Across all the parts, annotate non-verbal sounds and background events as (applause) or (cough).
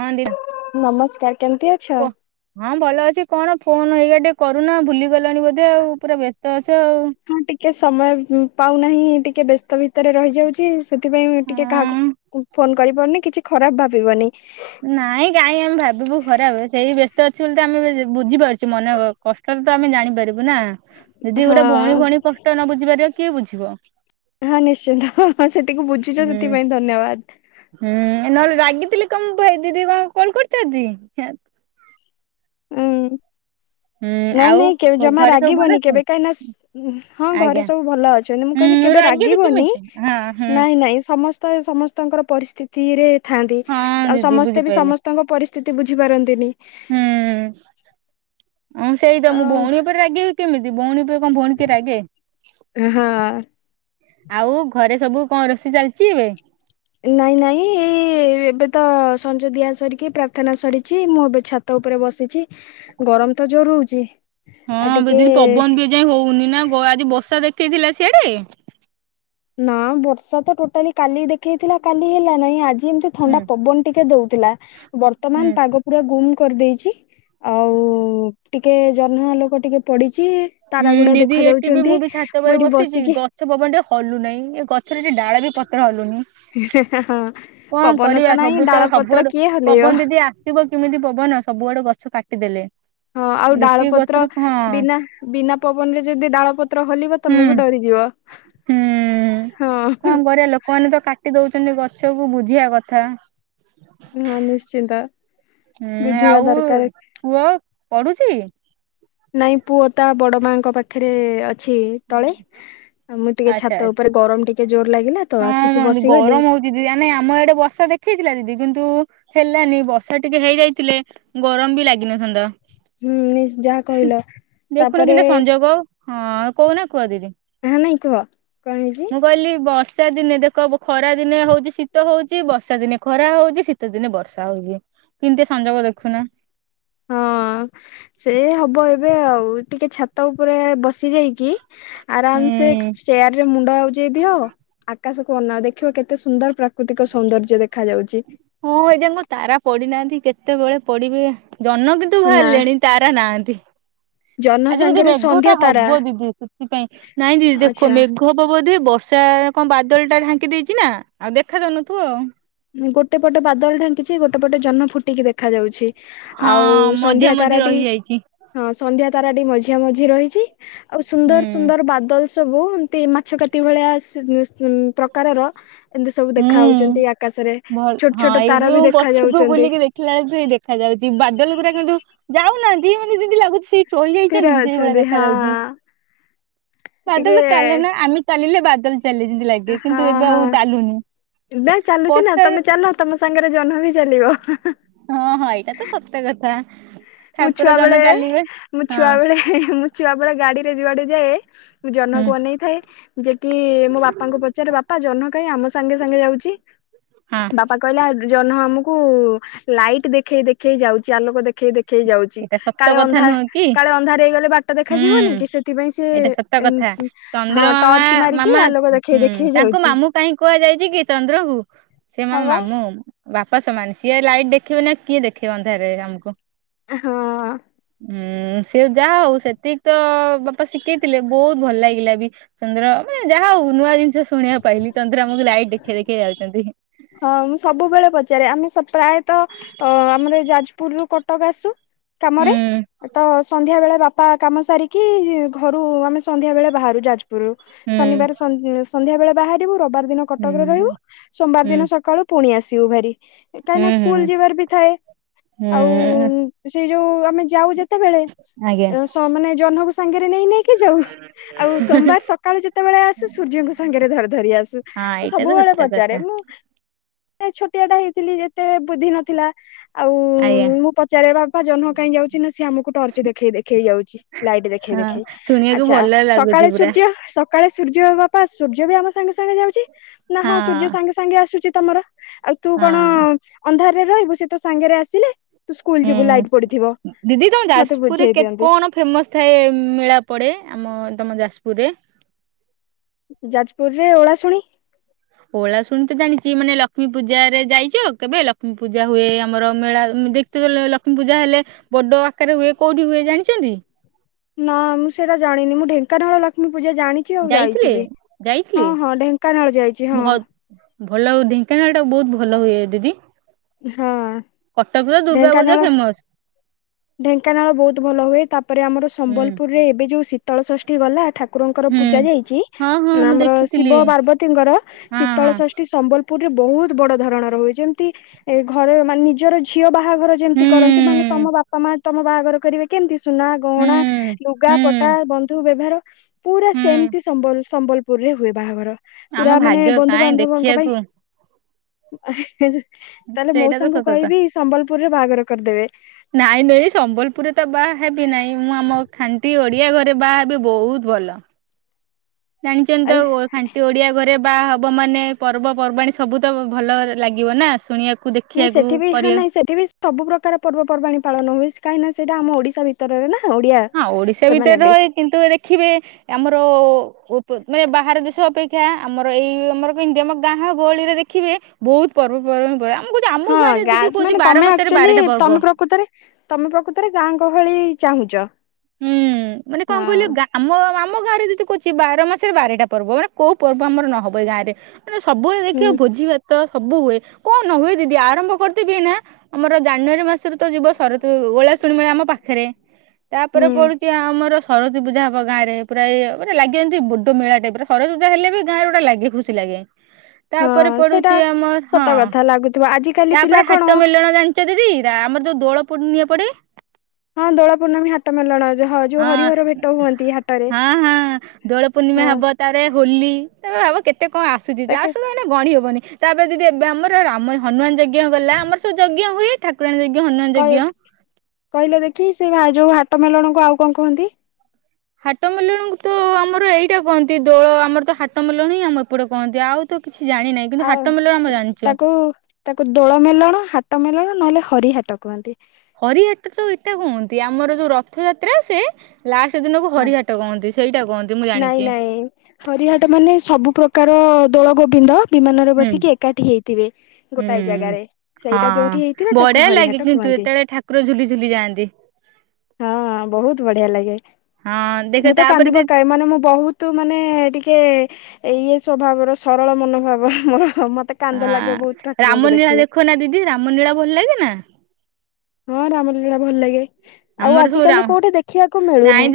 ହଁ ଦିଅ ନମସ୍କାର କେମିତି ଅଛ? ହଁ ଭଲ ଅଛି କଣ ଫୋନ ହେଇଗା ଟିକେ କରୁନ ଭୁଲିଗଲାଣି ବୋଧେ ଆଉ ପୁରା ବ୍ୟସ୍ତ ଅଛ ଆଉ ହଁ ଟିକେ ସମୟ ପାଉନାହିଁ ଟିକେ ବ୍ୟସ୍ତ ଭିତରେ ରହିଯାଉଛି। ସେଥିପାଇଁ ଟିକେ କାହାକୁ ହଁ। ଫୋନ କରିପାରୁନି କିଛି ଖରାପ ଭାବିବନି। ନାଇଁ କାହିଁ ଆମେ ଭାବିବୁ ଖରାପ ସେଇ ବ୍ୟସ୍ତ ଅଛି ବୋଲି ତ ଆମେ ବୁଝିପାରୁଛୁ ମନେ କ- କଷ୍ଟରେ ତ ଆମେ ଜାଣିପାରିବୁ ନା ଯଦି ହଁ ଗୋଟେ ଭଉଣୀ ଭଉଣୀ କଷ୍ଟ ନ ବୁଝି ପାରିବ କିଏ ବୁଝିବ। ହଁ ନିଶ୍ଚିନ୍ତ ସେତିକି ବୁଝିଛ ହୁଁ ସେଥିପାଇଁ ଧନ୍ୟବାଦ। ହୁଁ ନହେଲେ ରାଗିଥିଲି କଣ ଦିଦି କଣ କଲ କରିଥାନ୍ତି। ହୁଁ ହୁଁ ନାଇଁ ଆଉ ନାଇଁ କେ ଜମା ଘରେ ସବୁ ଭଲ ରାଗିବନି କେବେ ଅଛନ୍ତି? କାହିଁକି ନା ହଁ ଘରେ ଆଜ୍ଞା ସବୁ ଭଲ ଛନ୍ତି ମୁଁ କହିଲି ହୁଁ କେବେ ରାଗିବି ରାଗିବନି କେମିତି ହଁ ହୁଁ ନାଇଁ ନାଇଁ ସମସ୍ତେ ସ୍ତେ ସମସ୍ତଙ୍କର ପରିସ୍ଥିତିରେ ଥାଆନ୍ତି ହଁ ଆଉ ଦିଦି ସମସ୍ତେ ବି ବୁଝିପାରିଲି ସମସ୍ତଙ୍କ ପରିସ୍ଥି ସ୍ତିତି ବୁଝିପାରନ୍ତିନି। ହୁଁ ହଁ ସେଇ ତ ମୁଁ ଆଉ ଭଉଣୀ ଉପରେ ରାଗି କେମିତି ଭଉଣୀ ଉପରେ କଣ ଭଉଣୀ କେବେ ରାଗେ ହଁ ଅ ଆଉ ଘରେ ସବୁ କଣ ରୋଷେଇ ଚାଲିଛି ଏବେ? ନାଇଁ ନାଇଁ ଏଇ ଏବେ ତ ସଞ୍ଜ ଦିଆ ସରିକି ପ୍ରାର୍ଥନା ସରିଛି ମୁଁ ଏବେ ଛା ତ ଉପରେ ବସିଛି ଗରମ ତ ଜୋର ହଉଛି। ହଁ ଆଉ ଟିକେ ଦିଦି ପବନ ବି ଏ ଯାଏ ହଉନି ନା ଆଜି ବର୍ଷା ଦେଖେଇଥିଲା ସିଆଡେ ନା ବର୍ଷା ତ ଟୋଟାଲି କାଲି ଦେଖେଇଥିଲା କାଲି ହେଲା ନାହିଁ ଆଜି ଯେମତି ହୁଁ ଥଣ୍ଡା ପବନ ଟିକେ ଦଉଥିଲା ହୁଁ ବର୍ତ୍ତମାନ ପାଗ ପୁରା ଗୁମ କରିଦେଇଛି। ଆଉ ଟିକେ ଜହ୍ନ ଆଲୋକ ଟିକେ ପଡିଛି। ତାରା ହୁଁ ଗୁଡା ଦିଦି ଦେଖା ଏଠି ବି ମୁଁ ଯାଉଛନ୍ତି ବି ଛାତ ଉପରେ ମୁଁ ଏଠି ବସିଛି ବସିକି ଗ ଛ ପବନ ଟିକେ ହଲୁ ନାହିଁ ଏ ଗଛରେ ଟେ ଡାଳ ବି ପତ୍ର ହଲୁନି ହଁ କଣ ପବନ କରିବା ନାହିଁ ସବୁ ତ ଡାଳ ପତ୍ର ସବୁଆଡୁ କିଏ ହଲେଇବ ପବନ ଦିଦି ଆସିବ କେମିତି ପବନ ସବୁ ଆଡେ ଗଛ କାଟିଦେଲେ। ହଁ ଆଉ ଡାଳ ଯେତିକି ପତ୍ର ଗଛରୁ ହଁ ବିନା ବିନା ପବନରେ ଯଦି ଡାଳ ପତ୍ର ହଲିବ ହୁଁ ତମେ ବି ଡରିଯିବ ହଁ। ସେମାନେ ତ କାଟି ଦଉଚନ୍ତି ଗଛକୁ ବୁଝିବା କଥା। ହଁ ନିଶ୍ଚିନ୍ତ। ହୁଁ ବୁଝିବା ଆଉ ଦରକାର ପୁଅ ପଢୁଚି? ନାଇଁ ପୁଅ ତା ବଡମାଙ୍କ ପାଖରେ ଅ ଛି ତଳେ ଆଉ ମୁଁ ଟିକେ ଆଚ୍ଛା ଛାତ ଆଚ୍ଛା ଉପରେ ଗରମ ଟିକେ ଜୋର ଲାଗିଲା ତ ହଁ ମ ଆସିକି ଏନ୍ତି ବସିଗଲି ଗରମ ହଉ ଦିଦି ନା ନାଇଁ ଆମ ଏଡେ ବର୍ଷା ଦେଖେଇଥିଲା ଦିଦି କିନ୍ତୁ ହେଲାନି ବର୍ଷା ଟିକେ ହେଇଯାଇଥିଲେ ଗରମ ବି ଲାଗିନଥାନ୍ତା ହୁଁ ଯାହା କହିଲ ଦେଖୁନ ତାପରେ କେନ୍ତିଆ ସଂଯୋଗ ହଁ କହୁନା କୁହ ଦିଦି ହଁ ନାଇଁ କୁହ କଣ ହେଇଛି ମୁଁ କହିଲି ବର୍ଷ ବର୍ଷା ଦିନେ ଦେଖ ବ ଖରା ଦିନେ ହଉଚି ଶୀତ ହଉଚି ବର୍ଷା ଦିନେ ଖରା ହଉଚି ଶୀତ ଦିନେ ବର୍ଷା ହଉଚି। କେମିତିଆ ସଂଯୋଗ ଦେଖୁନା ହଁ ସେ ହବ ଏବେ ଆଉ ଟିକେ ଛାତ ଉପରେ ବସ ଆସି ଯାଇକି ଆରାମ ସେ ହୁଁ ଚେୟାରରେ ମୁଣ୍ଡ ଆଉଜେଇ ଦିଅ ଆ କାଶକୁ ଅନାଅ ଦେଖିବ କେତେ ସୁନ୍ଦର ପ୍ରାକୃତିକ ସୌନ୍ଦର୍ଯ୍ୟ ଦେଖାଯାଉଚି। ହଁ ଏଯାଙ୍କୁ ତାରା ପଡିନାହାନ୍ତି କେତେବେଳେ ପଡିବେ ଜହ୍ନ କିନ୍ତୁ ନା ବାହାଲେଣି। ତାରା ନାହାଁନ୍ତି। ଜହ୍ନ ଆଜି ବୋଧେ ସାଙ୍ଗରେ ମେଘଟା ସନ୍ଧ୍ୟା ତାରା ହବ ଦିଦି ସେଥିପାଇଁ ନାଇଁ ଦିଦି ଦେଖ ଆଚ୍ଛା ମେଘ ଘ ହବ ବୋଧେ ବର୍ଷା କଣ ବାଦଲଟା ଢାଙ୍କି ଦେଇଚି ନା ଆଉ ଦେଖା ଦଉନଥିବ ଆଉ। ଗୋଟେ ପଟେ ବାଦଲ ଢାଙ୍କିଚି ଗୋଟେ ପଟେ ଜହ୍ନ ଫୁଟିକି ଦେଖାଯାଉଛି। ଆଉ ହଁ ମଝିଆ ସନ୍ଧ୍ୟା ମଝି ତାରାଟି ରହିଯାଇଛି। ହଁ ସନ୍ଧ୍ୟା ତାରାଟି ମଝିଆ ମଝି ରହିଛି ଆଉ ସୁନ୍ଦର ହୁଁ ସୁନ୍ଦର ବାଦଲ ସବୁ ଏମତି ମାଛ କାତି ଭଳିଆ ସ ପ୍ରକାରର ଏମିତି ସବୁ ଦେଖା ହଉଚନ୍ତି ଆ ଭଲ୍ ହଁ ଏଇ ଵ୍ଲୁ୍ମ ମୁଁ ପଛୁକୁ ଯାଉଛନ୍ତି ବୁଲିକି ଦେଖିଲା ବେଳଠୁ ଏଇ ଦେଖାଯାଉଚି ବାଦଲ ଗୁରା କିନ୍ତୁ ଯାଉନାନ୍ତି ମାନେ ଯେମିତି ଲାଗୁଚି ସେଇ ସ୍ଥିର ରହିଯାଇଛନ୍ତି କି ସେଇଭଳିଆ ଅଛନ୍ତି ହଁ ଦେଖାଯାଉଚି ହଁ। ଟିକେ ଵାଦଲ ତ ଚାଲେ ନା ଆମେ ଚାଲିଲେ ବାଦଲ ଚାଲେ ଯେମିତି ଲାଗେ କିନ୍ତୁ ଏବେ ଆଉ ଚାଲୁନି। ଦେ ଚାଲୁଚି ନା ବର୍ଷା ତମେ ଚାଲ ତମ ସାଙ୍ଗେରେ ଜହ୍ନ ବି ଚାଲିବ। ହଁ ହଁ ଏଇଟା ତ ସତ କଥା। ମୁଁ ଠାକୁର ଛୁଆ ଜନ ବେଳେ ଚାଲିବେ ମୁଁ ହଁ ଛୁଆ ବେଳେ ମୁଁ ଛୁଆ ବେଳେ ଗାଡିରେ ଯୁଆଡେ ଯାଏ ମୁଁ ହୁଁ ଜହ୍ନକୁ ଅନେଇଥାଏ ଯେକି ମୋ ବାପାଙ୍କୁ ପଚାରେ ବାପା ଜହ୍ନ କାଇଁ ଆମ ସାଙ୍ଗେ ସାଙ୍ଗେ ଯାଉଚି? ହଁ। ବାପା କଇଲା ଜହ୍ନ ଆମୁକୁ ଲାଇଟ୍ ଦେଖେଇ ଦେଖେଇ ଯାଉଚି ଆଲୋକ ଦେଖ୍ ଦେଖେଇ ଦେଖେଇ ଯାଉଚି ଏଇଟା ସତ କାଳେ କଥା ଅନ୍ଧା ନୁହଁ କି? କାଳେ ଅନ୍ଧାର ହେଇଗଲେ ବାଟ ଦେଖାଯିବନି ହୁଁ କି ସେଥିପାଇଁ ସେ ଏଇଟା ସତ କଥା। ଏମ୍ମ୍ ହଁ ଚନ୍ଦ୍ରମାମା ଟର୍ଚ ମାରିକି ମାମା ମାମା ଆଲୋକ ଦେଖେଇ ହୁଁ ଦେଖେଇ ତାଙ୍କୁ ଯାଉଚି। ମାମୁଁ କାହିଁ କୁହାଯାଇଚି କି ଚନ୍ଦ୍ର କୁ ସେ ମା ହଁ ବା ମାମୁଁ। ବାପା ସମାନ୍ ସିଏ ଲାଇଟ୍ ଦେଖେବେନି ଆଉ କିଏ ଦେଖେଇ ଅନ୍ଧାରରେ ଆମକୁ। ଆ ହଁ ଉଁ ସିଏ ଯା ହୋଉ ସେତିକି ତ ବାପା ଶିକେଇଥିଲେ, ବୋହୁତ ଭଲ୍ ଲାଗିଲା ବି ଚନ୍ଦ୍ର ମାନେ ଯାହା ହୋଉ ନୂଆ ଜିନିଷ ଶୁଣିଆକୁ ପାଇଲି ଚନ୍ଦ୍ରା ଆମୁକୁ ଲାଇଟ୍ ଦେଖେଇ ଦେଖେଇ ଯାଉଚନ୍ତି। ହଁ ମୁଁ ସବୁବେଳେ ପଚାରେ ଆମେ ସଵ୍ ପ୍ରାଏତ ଅଁ ଆମର ଏ ଯାଜପୁର ରୁୁ କଟକ ଆସୁ ହୁଁ କାମରେ ତ ସନ୍ଧ୍ୟା ବେଳେ ବାପ ପା କାମ ସାରିକି ଘରୁ ଆମେ ସନ୍ଧ୍ୟା ବେଳେ ଭାରୁ ଯାଜପୁର ରୁ ହୁଁ ଶନିବାରେ ସନ୍ ସନ୍ଧ୍ୟା ବେଳେ ବାହାରିବୁ ରବବାର ଦିନ ହୁଁ କଟକରେ ରହିବୁ ସୋମବାର ହୁଁ ଦିନ ସକାଳୁ ପୁଣି ଆସିବୁ ଭାରି। କାହିଁ ହୁଁ ନା ହୁଁ ସ୍କୁଲ ଯିବାର ବି ଥାଏ ଆଉ ହୁଁ ସେ ଯୋଉ ଆମେ ଯାଉ ଯେତେବେଳେ ଆଜ୍ଞା ଅଁ ସ ମାନେ ଜହ୍ନକୁ ସାଙ୍ଗେରେ ନେଇ ନେଇକି ଯାଉ ଆଉ ସୋମବାର ସକାଳୁ ଯେତେବେଳେ ଆସୁ ସୂର୍ଯ୍ୟଙ୍କୁ ସାଙ୍ଗେରେ ଧରି ଧରି ଆସୁ। ହଁ ମୁଁ ଏଇଟା ତ ସବୁବେଳେ ସତ ପଚାରେ କଥା ମୁଁ ଏ ଛୋଟିଆ ଟା ହେଇଥିଲି ଯେତେ ବୁଦ୍ଧି ନଥିଲା। ଆଉ ଆଜ୍ଞା। ମୁଁ ପଚାରେ ବାପା ଜହ୍ନ କାହିଁ ଯାଉଚି ନା ସିଏ ଆମୁକୁ ଟର୍ଚ ଦେଖେଇ ଦେଖେଇ ଯାଉଚି। ଲାଇଟ୍ ଦେଖେଇ ହଁ ଦେଖେଇ। ଶୁଣିବାକୁ ଆଚ୍ଛା ଭଲ ଲାଗୁଛି ସକାଳେ ପୁରା ସୂର୍ଯ୍ୟ ସ ସକାଳେ ସୂର୍ଯ୍ୟ ବାପା ସୂର୍ଯ୍ୟ ବି ଆମ ସାଙ୍ଗେ ସାଙ୍ଗେ ଯାଉଚି? ନା, ହଁ, ସୂର୍ଯ୍ୟ ସାଙ୍ଗେ ସାଙ୍ଗେ ଆସୁ ଚି ତମର ଆଉ ତୁ କଣ ହଁ ଅନ୍ଧାରରେ ରହିବୁ ସେ ତୋ ସାଙ୍ଗେରେ ଆସିଲେ ତୁ ସ୍କୁଲ ଯିବୁ ଲାଇଟ୍ ପଡିଥିବ ହୁଁ, ଦିଦି ତମ ମତେ ଯାସ୍ପୁରରେ ବୁଝେଇ କେତ୍ ଦିଅନ୍ତି କଣ ଫେମସ୍? ଥାଏ, ମେଳା ପଡ଼େ ଆମ ତମ ଯାପୁରରେ? ଯାଜପୁର ରେ ଓଳାଶୁଣି। ଓଳାଶୁଣି ତ ଜାଣିଚି, ମାନେ ଲକ୍ଷ୍ମୀ ପୂଜାରେ କେବେ? ଲକ୍ଷ୍ମୀ ପୂଜା ହୁଏ ଆମର ମେଳା ଉଁ ଦେଖଥିଵ ଲକ୍ଷ୍ମୀ ପୂଜା ହେଲେ ବଡ଼ ଆକାରରେ ହୁଏ କୋଉଠି ହୁଏ ଜାଣିଚନ୍ତି? ନା, ମୁଁ ସେଇଟା ଜାଣିନି ମୁଁ ଢେଙ୍କାନାଳ ଲକ୍ଷ୍ମୀ ପୂଜା ଜାଣିି କି ଆଉ ଯାଇଥିଲେ ଯାଇଚି ବି ଯାଇଥିଲେ ହଁ, ହଁ ଢେଙ୍କାନାଳ ଯାଇଚି ଭ ହଁ। ଭଲ ହୋଉ ଢେଙ୍କାନାଳ ଟା ବୋହୁତ ଭଲ ହୁଏ, ଦିଦି। ହଁ କଟକ୍ ର ଦୁର୍ଗା ଢେଙ୍କାନାଳ ପୂଜା ଫେମସ୍। ଢେଙ୍କାନାଳ ବହୁତ ଭଲ ହୁଏ, ତାପରେ ଆମର ହୁଁ ସମ୍ବଲପୁରରେ ଏବେ ଯୋଉ ଶୀତଳ ଷଷ୍ଠୀ ଗଲା ଠାକୁ କୁରଙ୍କର ହୁଁ ପୂଜା ଯାଇଚି ହଁ ହଁ ମୁଁ ଆମର ଦେଖିଥିଲି ଶିବ, ପାର୍ବତୀଙ୍କର ହଁ ଶୀତଳ ହଁ ଷଷ୍ଠୀ ସମ୍ବଲପୁରରେ ବହୁତ ବଡ ଧରଣର ହୁଏ, ଯେମତି ଏ ଘରର ମାନେ ନିଜର ଝିଅ ବାହାଘର ଯେମତି କରନ୍ତି, ମାନେ ହୁଁ ତମ ବାପା ମା ତମ ବାହାଘର କରିବେ କେମତି ସୁନା, ହୁଁ ଗହଣା, ଲୁଗା ହୁଁ ପଟା, ବନ୍ଧୁ, ବେଭାର ପୁରା ହୁଁ ସେମତି ସମ୍ବଲ ସମ୍ବଲପୁରରେ ହୁଏ ବାହାଘର। ଆମ ପୁରା ମାନେ ଭାଗ୍ୟ ବନ୍ଧୁ କାହିଁ ବାନ୍ଧବଙ୍କ ପାଇଁ ଦେଖିବାକୁ ଆ ହେଁ ହେଁ ତାହେଲେ ସେଇଟା ତ ମୋଉସାଙ୍କୁ ସତକଥା କହିବି ସମ୍ବଲପୁରରେ ବାହାଘର କରିଦେବେ। ନାଇ ନେଇ ସମ୍ବଲପୁରରେ ତ ବା ହେବିନାଇଁ ମୁଁ ଆମ ଖାଣ୍ଟି ଓଡିଆ ଘରେ ବାହା ହେବି ବୋହୁତ୍ ଭଲ। ଜାଣିଚନ୍ତ ଆଉ ଖାଣ୍ଟି ଓଡିଆ ଘରେ ବା ହବ ମାନେ ପର୍ବପର୍ବାଣିୀ ସବୁ ତ ଭଲ ଲାଗିବ ନା ଶୁଣିଆକ୍ ନାଇ ସେଠି ବି ହାଁ ନାଇଁ ସେଠି ବି ସବୁ ପ୍ରକାର ପର୍ବପର୍ବାଣଣି ପାଳନ ହୁଏ, କାହିଁକିନା ସେଟା ଆମ ଓଡିଶା ଭିତ୍ ଉତ୍ତରରେ ନା ଓଡିଆ ହଁ ଓଡିଶା ଭିତରେ ସେମାନେ ବି। ରହେ କିନ୍ତୁ ଦେଖିବେ ଆମର ମାନେ ବାହାର ଦେଶ ଅପେକ୍ଷା ଆମର ଏଇ ଆମର କେତି ଆମ ଗାଁ ଗହଳିରେ ଦେଖିବେ ବହୁତ ପର୍ବପର୍ବା ହଁ ଗା ମାନେ ତମେ ଆକ୍ଚୁଆଲି ବାରଟା ପର୍ବ ତମେ ପ୍ରକୃତରେ ତମେ ପ୍ରକୃତରେ ଗାଁ ଗହଳି ଚାହୁଁଛ ହୁଁ ମାନେ କଣ ହଁ କହିଲେ ଗାଁ ଆମ ଆମ ଗାଁରେ ଯଦି କହୁଛି ବାର ମାସରେ ବାରଟା ପର୍ବ ମାନେ କୋଉ ପର୍ବ ଆମର ନହବ ଏଇ ଗାଁରେ ନେ ସବୁବେଳେ ଦେଖିବ ହୁଁ ଭୋଜି ଭାତ ସବୁ ହୁଏ କଣ ହୁଏ ଦିଦି ଆରମ୍ଭ କରିଦେବି ଏଇନା ଆମର ଜାନୁଆରୀ ମାସରୁ ତ ଯିବ ସରତ ଓଳା ଶୁଣି ମେଳା ଆମ ପାଖରେ ତାପରେ ହୁଁ ପଡୁଛି ଆମର ସର ସରସ୍ବତୀ ପୂଜା ହବ ଗାଁରେ ପୁରା ମାନେ ଲାଗିବ ବଡ ମେଳା ଟାଇପ ସରସ୍ବତୀ ପୂଜା ହେଲେ ବି ଗାଁରେ ଗୋଟେ ଲାଗେ ଖୁସି ଲାଗେ ତାପରେ ହଁ ସେଟା ପଡୁଛି ଆମର ହଁ ସତ କଥା ଲାଗୁଥିବ ଆଜିିକାଲି ପିଲା କଣ ଆଚଛା ଦି ଆମର ଯୋଉ ଦୋଳ ପୁର୍ଣିମା ପଡେ ହଁ ଦୋଳ ପୂର୍ଣ୍ଣମୀ ହାଟ ମେଲଣ ହ ହଁ ହଁ ହଁ ଦୋଳ ପୂର୍ଣ୍ଣିମା ହଁ ହବ ତାରେ ହୋଲି ତ ହବ କେତେ କଣ ଆସୁଛି ତାକେ ଲାଷ୍ଟ ନେ ଗଣି ହବନି ତାପରେ ଦିଦି ଏବେ ଆମର ରାମ ହନୁମାନ ଯଜ୍ଞ ଗଲା ଆମର ସବୁ ଯଜ୍ଞ ହୁଏ ଠାକୁରାଣୀ ଯଜ୍ଞ, ହନୁମାନ ଯଜ୍ଞ କହିଲେ ଦେଖି ସେ ଯୋଉ ହାଟ ମେଲଣକୁ ଆଉ କଣ କହନ୍ତି? ହାଟ ମେଲଣି କୁ ତ ଆମର ଏଇଟା କହନ୍ତି ଦୋଳ ଆମର ତ ହାଟ ମେଲଣି ହିଁ ଆମ ଏପଟେ କହନ୍ତି ଆଉ ତ କିଛି ଜାଣିିନାଇ କିନ୍ତୁ ଆଉ ହାଟ ମେଲଣି ଆମ ଜାଣିଛୁ। ତାକୁ ତାକୁ ଦୋଳ ମେଲଣ, ହାଟ ମେଲଣ, ନହେଲେ ହରି ହାଟ କୁହନ୍ତି। ହରିହାଟ ତ ଏଇଟା କୁହନ୍ତି ଆମର ଯୋଉ ରଥଯାତ୍ରା ଆସେ ଲାଷ୍ଟ ଦିନକୁ ହଁ ହରିହାଟ କହନ୍ତି ସେଇଟା କହନ୍ତି ମୁଁ ନାଇଁ ଜାଣିଛି। ନାଇଁ ହରିହାଟ ମାନେ ସବୁ ପ୍ରକାର ଦୋଳ ଗୋବିନ୍ଦ ବିମାନରେ ହୁଁ ବସିକି ଏକାଠି ହେଇଥିବେ ଗୋଟାଏ ହୁଁ ଜାଗାରେ ସେଇଟା ଯୋଉଠି ହେଇଥିଲା ତାକୁ ହରିହାଟ କୁହ ଯେତେ--ଳେ ଠାକୁର ଝୁଲିଝୁଲି ଯାଆନ୍ତି। ହଁ ଦେଖ ମୁଁ ତ ତାପରେ କାନ୍ଦି ଦିଦି ପକାଏ ମାନେ। ମାନେ ମୁଁ ବହୁତ୍ ତୁ ମାନେ ଟିକେ ଇଏ ସ୍ଵଭାବର ସରଳ ମନୋଭାବ ମୋର। ମତେ କାନ୍ଦ ଲାଗେ ବହୁତ୍, ଠାକୁରଙ୍କୁ ଦେଖିଲେ। ଖ ନା ଦିଦି, ରାମ ନୀଳା ଭଲ୍‌ ଲାଗେ ନା। ହଁ ରାମ ଲୀଳା ଭଲ୍‌ ଲାଗେ, ଆଉ ଆମର ସବୁ ଆଜିକାଲି କଉଠି ଦେଖିବାକୁ ମିଳୁନି।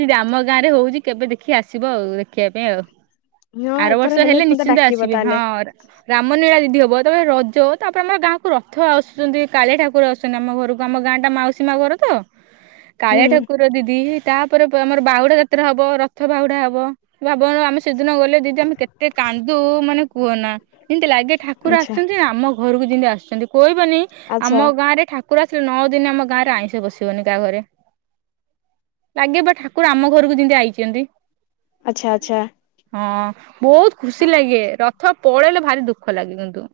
ଗାଁରେ ହଉଚି, କେବେ ଦେଖି ଆସିବ ଆଉ ଦେଖିବା ପାଇଁ ଆଉ। ହଁ ଆର ଏଥର ବର୍ଷ ହେଲେ, ମତେ ନିଶ୍ଚିନ୍ତ ଡାକିବ ଆସିବେ ହଁ। ତାହେଲେ। ରାମ ନୀଳା ଦିଦି ହବ, ତା'ପରେ ରଜ ତା'ପରେ ଆମ ଗାଁ କୁ ରଥ ଆ--ଚନ୍ତି। କାଳିଆ ଠାକୁର ଆମ ଘରକୁ, ଆମ ଗାଁ ଟା ମାଉସୀ ମା ଘର ତ। ହୁଁ କାଳିଆ ଠାକୁର ଦିଦି ତା'ପରେ ଆମର ବାହୁଡ଼ା ଯାତ୍ରା ହବ, ରଥ ବାହୁଡ଼ା ହବ। ସେଦିନ ଗଲେ ଦିଦି ଆମେ କେତେ କାନ୍ଦୁ ମାନେ କୁଅନା, ନ୍ତି ଲାଗେ ଠାକୁର ଆଚ୍ଛା ଆସ୍‌ଚନ୍ତି। ଆମ ଘରକୁ ଜିନ୍ତି ଆସ୍ଚନ୍ତି, ଇବନି ଆମ ଆଚ୍ଛା ଗାଁ ରେ ଠାକୁର ଆସିଲେ। ନଅ ଦିନି ଆମ ଗାଁରେ ଆଇଁଷ ନି କାଆ ଘରେ, ଲାଗେ ବା ଠାକୁର ଆମ ଘରକୁ ଜିନ୍ତି ଆଇଚିନ୍ତି। ଆଚ୍ଛା ଆଚ୍ଛା। ହଁ ବହୁତ୍ ଖୁସି ଲାଗେ, ରଥ ପଳେଇଲେ ଭାରି ଦୁଃଖ ଲାଗେ କିନ୍ତୁ।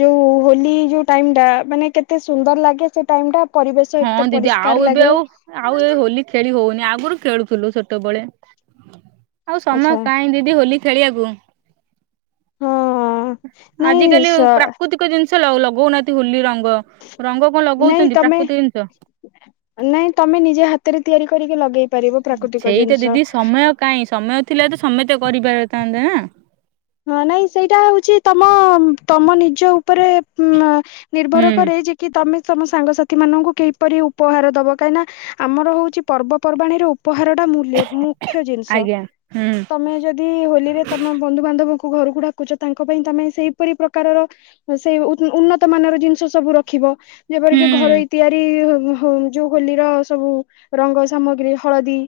ଯଉ ହୋଲି ଯଉ ଟାଇମ୍ ଟା, ମାନେ କେତେ ସୁନ୍ଦର୍ ଲାଗେ ସେ ଟାଇମ୍ ଟା। ପରିବେଶ ହଁ ଏତେ ଦିଦି, ପରିଷ୍କାର ଆଉ ଏବେ ଲାଗେ ଆଉ ଆଉ ଏ ହୋଲି ଖେଳି ହଉନି, ଆଗୁରୁ ଖେଳୁ ଥୁଲୁ ସେତବଳେ। ଆଉ ଆଚ୍ଛା ସମୟ କାହିଁ ଦିଦି ହୋଲି (inaudible) ହଁ (inaudible) ଜିନ୍‌ଷ ଲଗଉ ନାହାନ୍ତି ହୋଲି ରଙ୍ଗ, ରଙ୍ଗ କ ନାଇଁ ଲଗଉଚନ୍ତି, ତମେ ପ୍ରାକୃତି ଜିନ୍‌ଷ? ନାଇଁ ତମେ ନିଜେ ହାତେରେ ତିଆରି କରିକି, ଲଗେଇ ପାରିବ ପ୍ରାକୃତିକ ଜିନ୍‌ଷ। କାଇଁ ସମୟ ଥିଲା ତ ସମେତେ କରି ପା--ଥାନ୍ତେ ନା। ହଁ ନାଇଁ, ସେଇଟା ହଉଚି ତମ ତମ ନିଜ ଉପରେ। ନିର୍ଭର ହୁଁ କରେ କି ତମେ ତମ ସାଙ୍ଗସାଥି ମାନଙ୍କୁ ପରି ଉପହାର ଦବ। କାହିଁ ନା ଆମର ହଉଚି ପର୍ବ ପର୍ବାଣୀ ରୁ ଉପହାର ଟା ମୂଲ୍ୟ ମୁଖ୍ୟ ଜିନ୍‌ଷ। ଆଜ୍ଞା ହୁଁ ତମେ ଯଦି ହୋଲିରେ ତମ ବନ୍ଧୁ ବାନ୍ଧବ ଘରୁକୁ ଡ଼ାକୁଚ, ତାଙ୍କ ପାଇଁ ତମେ ସେଇ ପରି ପ୍ରକାରର ସେଇ ଉନ୍ନତ ମାନର ଜିନ୍‌ଷ ସବୁ ରଖିବ। ହୁଁ ଯେପରିକି ଘରୋ ତିଆରି ଯଉ ହୋଲିର ସବୁ ରଙ୍ଗ ସାମଗ୍ରୀ ହଳଦୀ।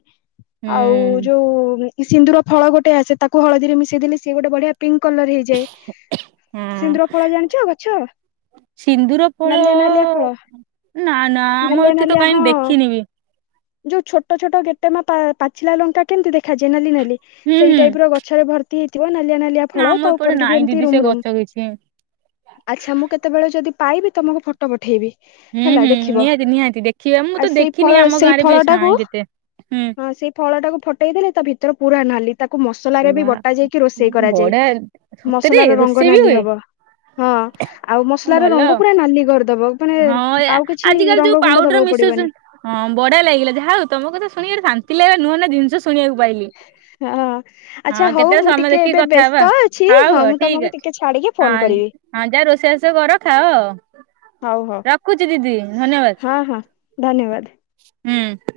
ଆଉ ହୁଁ ଯଉ ସିନ୍ଦୁର ଫଳ ଗୋଟେ ଆସେ, ତାକୁ ହଳଦୀ ରେ ମିଶେଇ ଦଲେ। ସିଏ ଗୋଟେ ବଢ଼ିଆ ପିଙ୍କ୍ କଲର୍ ହେଇଯାଏ। ହଁ ସିନ୍ଦୁର ଫଳ ଜାଣିଚ ଗଛ? ସିନ୍ଦୁର ଫଳ, ନାଲିଆ ନାଲିଆ ଫଳ ନା ନା ଆମ ଏଠି ତ କାଇଁ ଦେଖିନି ବି। ଯଉ ଛୋଟ ଛୋଟ ଗେଟେମା ପାଚିଲା ଲଙ୍କା କେମ୍ତି ଦେଖାଯାଏ? ନାଲି ନାଲି ହୁଁ ସେଇ ହୁଁ ଟାଇପ୍ ର ଗଛରେ ନାଲିଆ ନାଲିଆ ନା ଫଳ, ଆମ ତା' ଏପଟେ ଉପରେ ଟିକେ ନାଇଁ ଏମ୍ତି ଦିଦି ସେ ରୁମ୍ ରୁମ୍। ଗଛ କିଛି ଆଚ୍ଛା, ମୁଁ କେତେବେଳେ ଯଦି ପାଇବି। ତମକୁ ଫ ଟ ପଠେଇବି, ହୁଁ ହେଲା ହୁଁ ଦେଖିବ। ନିହାତି ନିହାତି ଦେଖିବା ମୁଁ ତ ସେଇ ଫଳ ଦେଖିନି ଆମ ସେଇ ଗାଁରେ ବି ଫଳଟାକୁ ନାହିଁ କେତେ ହୁଁ ହଁ ସେଇ ଫଳ ଟାକୁ ଫଟେଇ ଦେଲେ, ତା ଭିତର ପୁରା ନାଲି। ତାକୁ ମସଲାରେ ବି ବା ବଟା ଯା ରୋଷେଇ କରାଯାଏ, ବଢିଆ ସତରେ ମସଲା ର ରଙ୍ଗ ରୋଷେଇ ବି ନାଲି ହୁଏ ହବ। ହଁ, ଆଉ ମସଲା ର ଭଲ ଆଉ ରଙ୍ଗ ପୁରା ନାଲି କର୍ ଦବ, ମାନେ ହଁ ୟା ଆଉ କିଛି ଆଜିକାଲି ଯୋଉ ରଙ୍ଗ ଗୁଣ୍ଡ ପାଉଡର ଦବାକୁ ପଡ଼ିବନି। ମିଶଉଛନ୍ତି ହଁ ବଢ଼ିଆ ଲାଗିଲା, ଯାହା ହଉ ତମ କଥା ଶୁଣିକି ଶାନ୍ତି ଲାଗିଲା, ନୂଆ ନୂଆ ଜିନ୍‌ଷ ଶୁଣିବାକୁ ପାଇଲି। (inaudible) ଆଚ୍ଛା ହଁ ହଉ, କେତେବେଳେ ମୁଁ ସମୟ ଟିକେ ଦେଖିକି ଏବେ କଥା ହବା ବ୍ୟସ୍ତ ଅଛି, ହଉ ହଁ ହଉ ମୁଁ ଠିକ ତମକୁ ଟିକେ ଛାଡ଼ିକି ଫୋନ୍‌ ଅଛି ହଁ। କରିବି। ହଁ ଯା ରୋଷେଇ ବାସ କର, ଖାଅ ଆ। ହଉ ହଉ ରଖୁଛି ଦିଦି, ହଁ ହଁ ଧନ୍ୟବାଦ। ଧନ୍ୟବାଦ୍‌।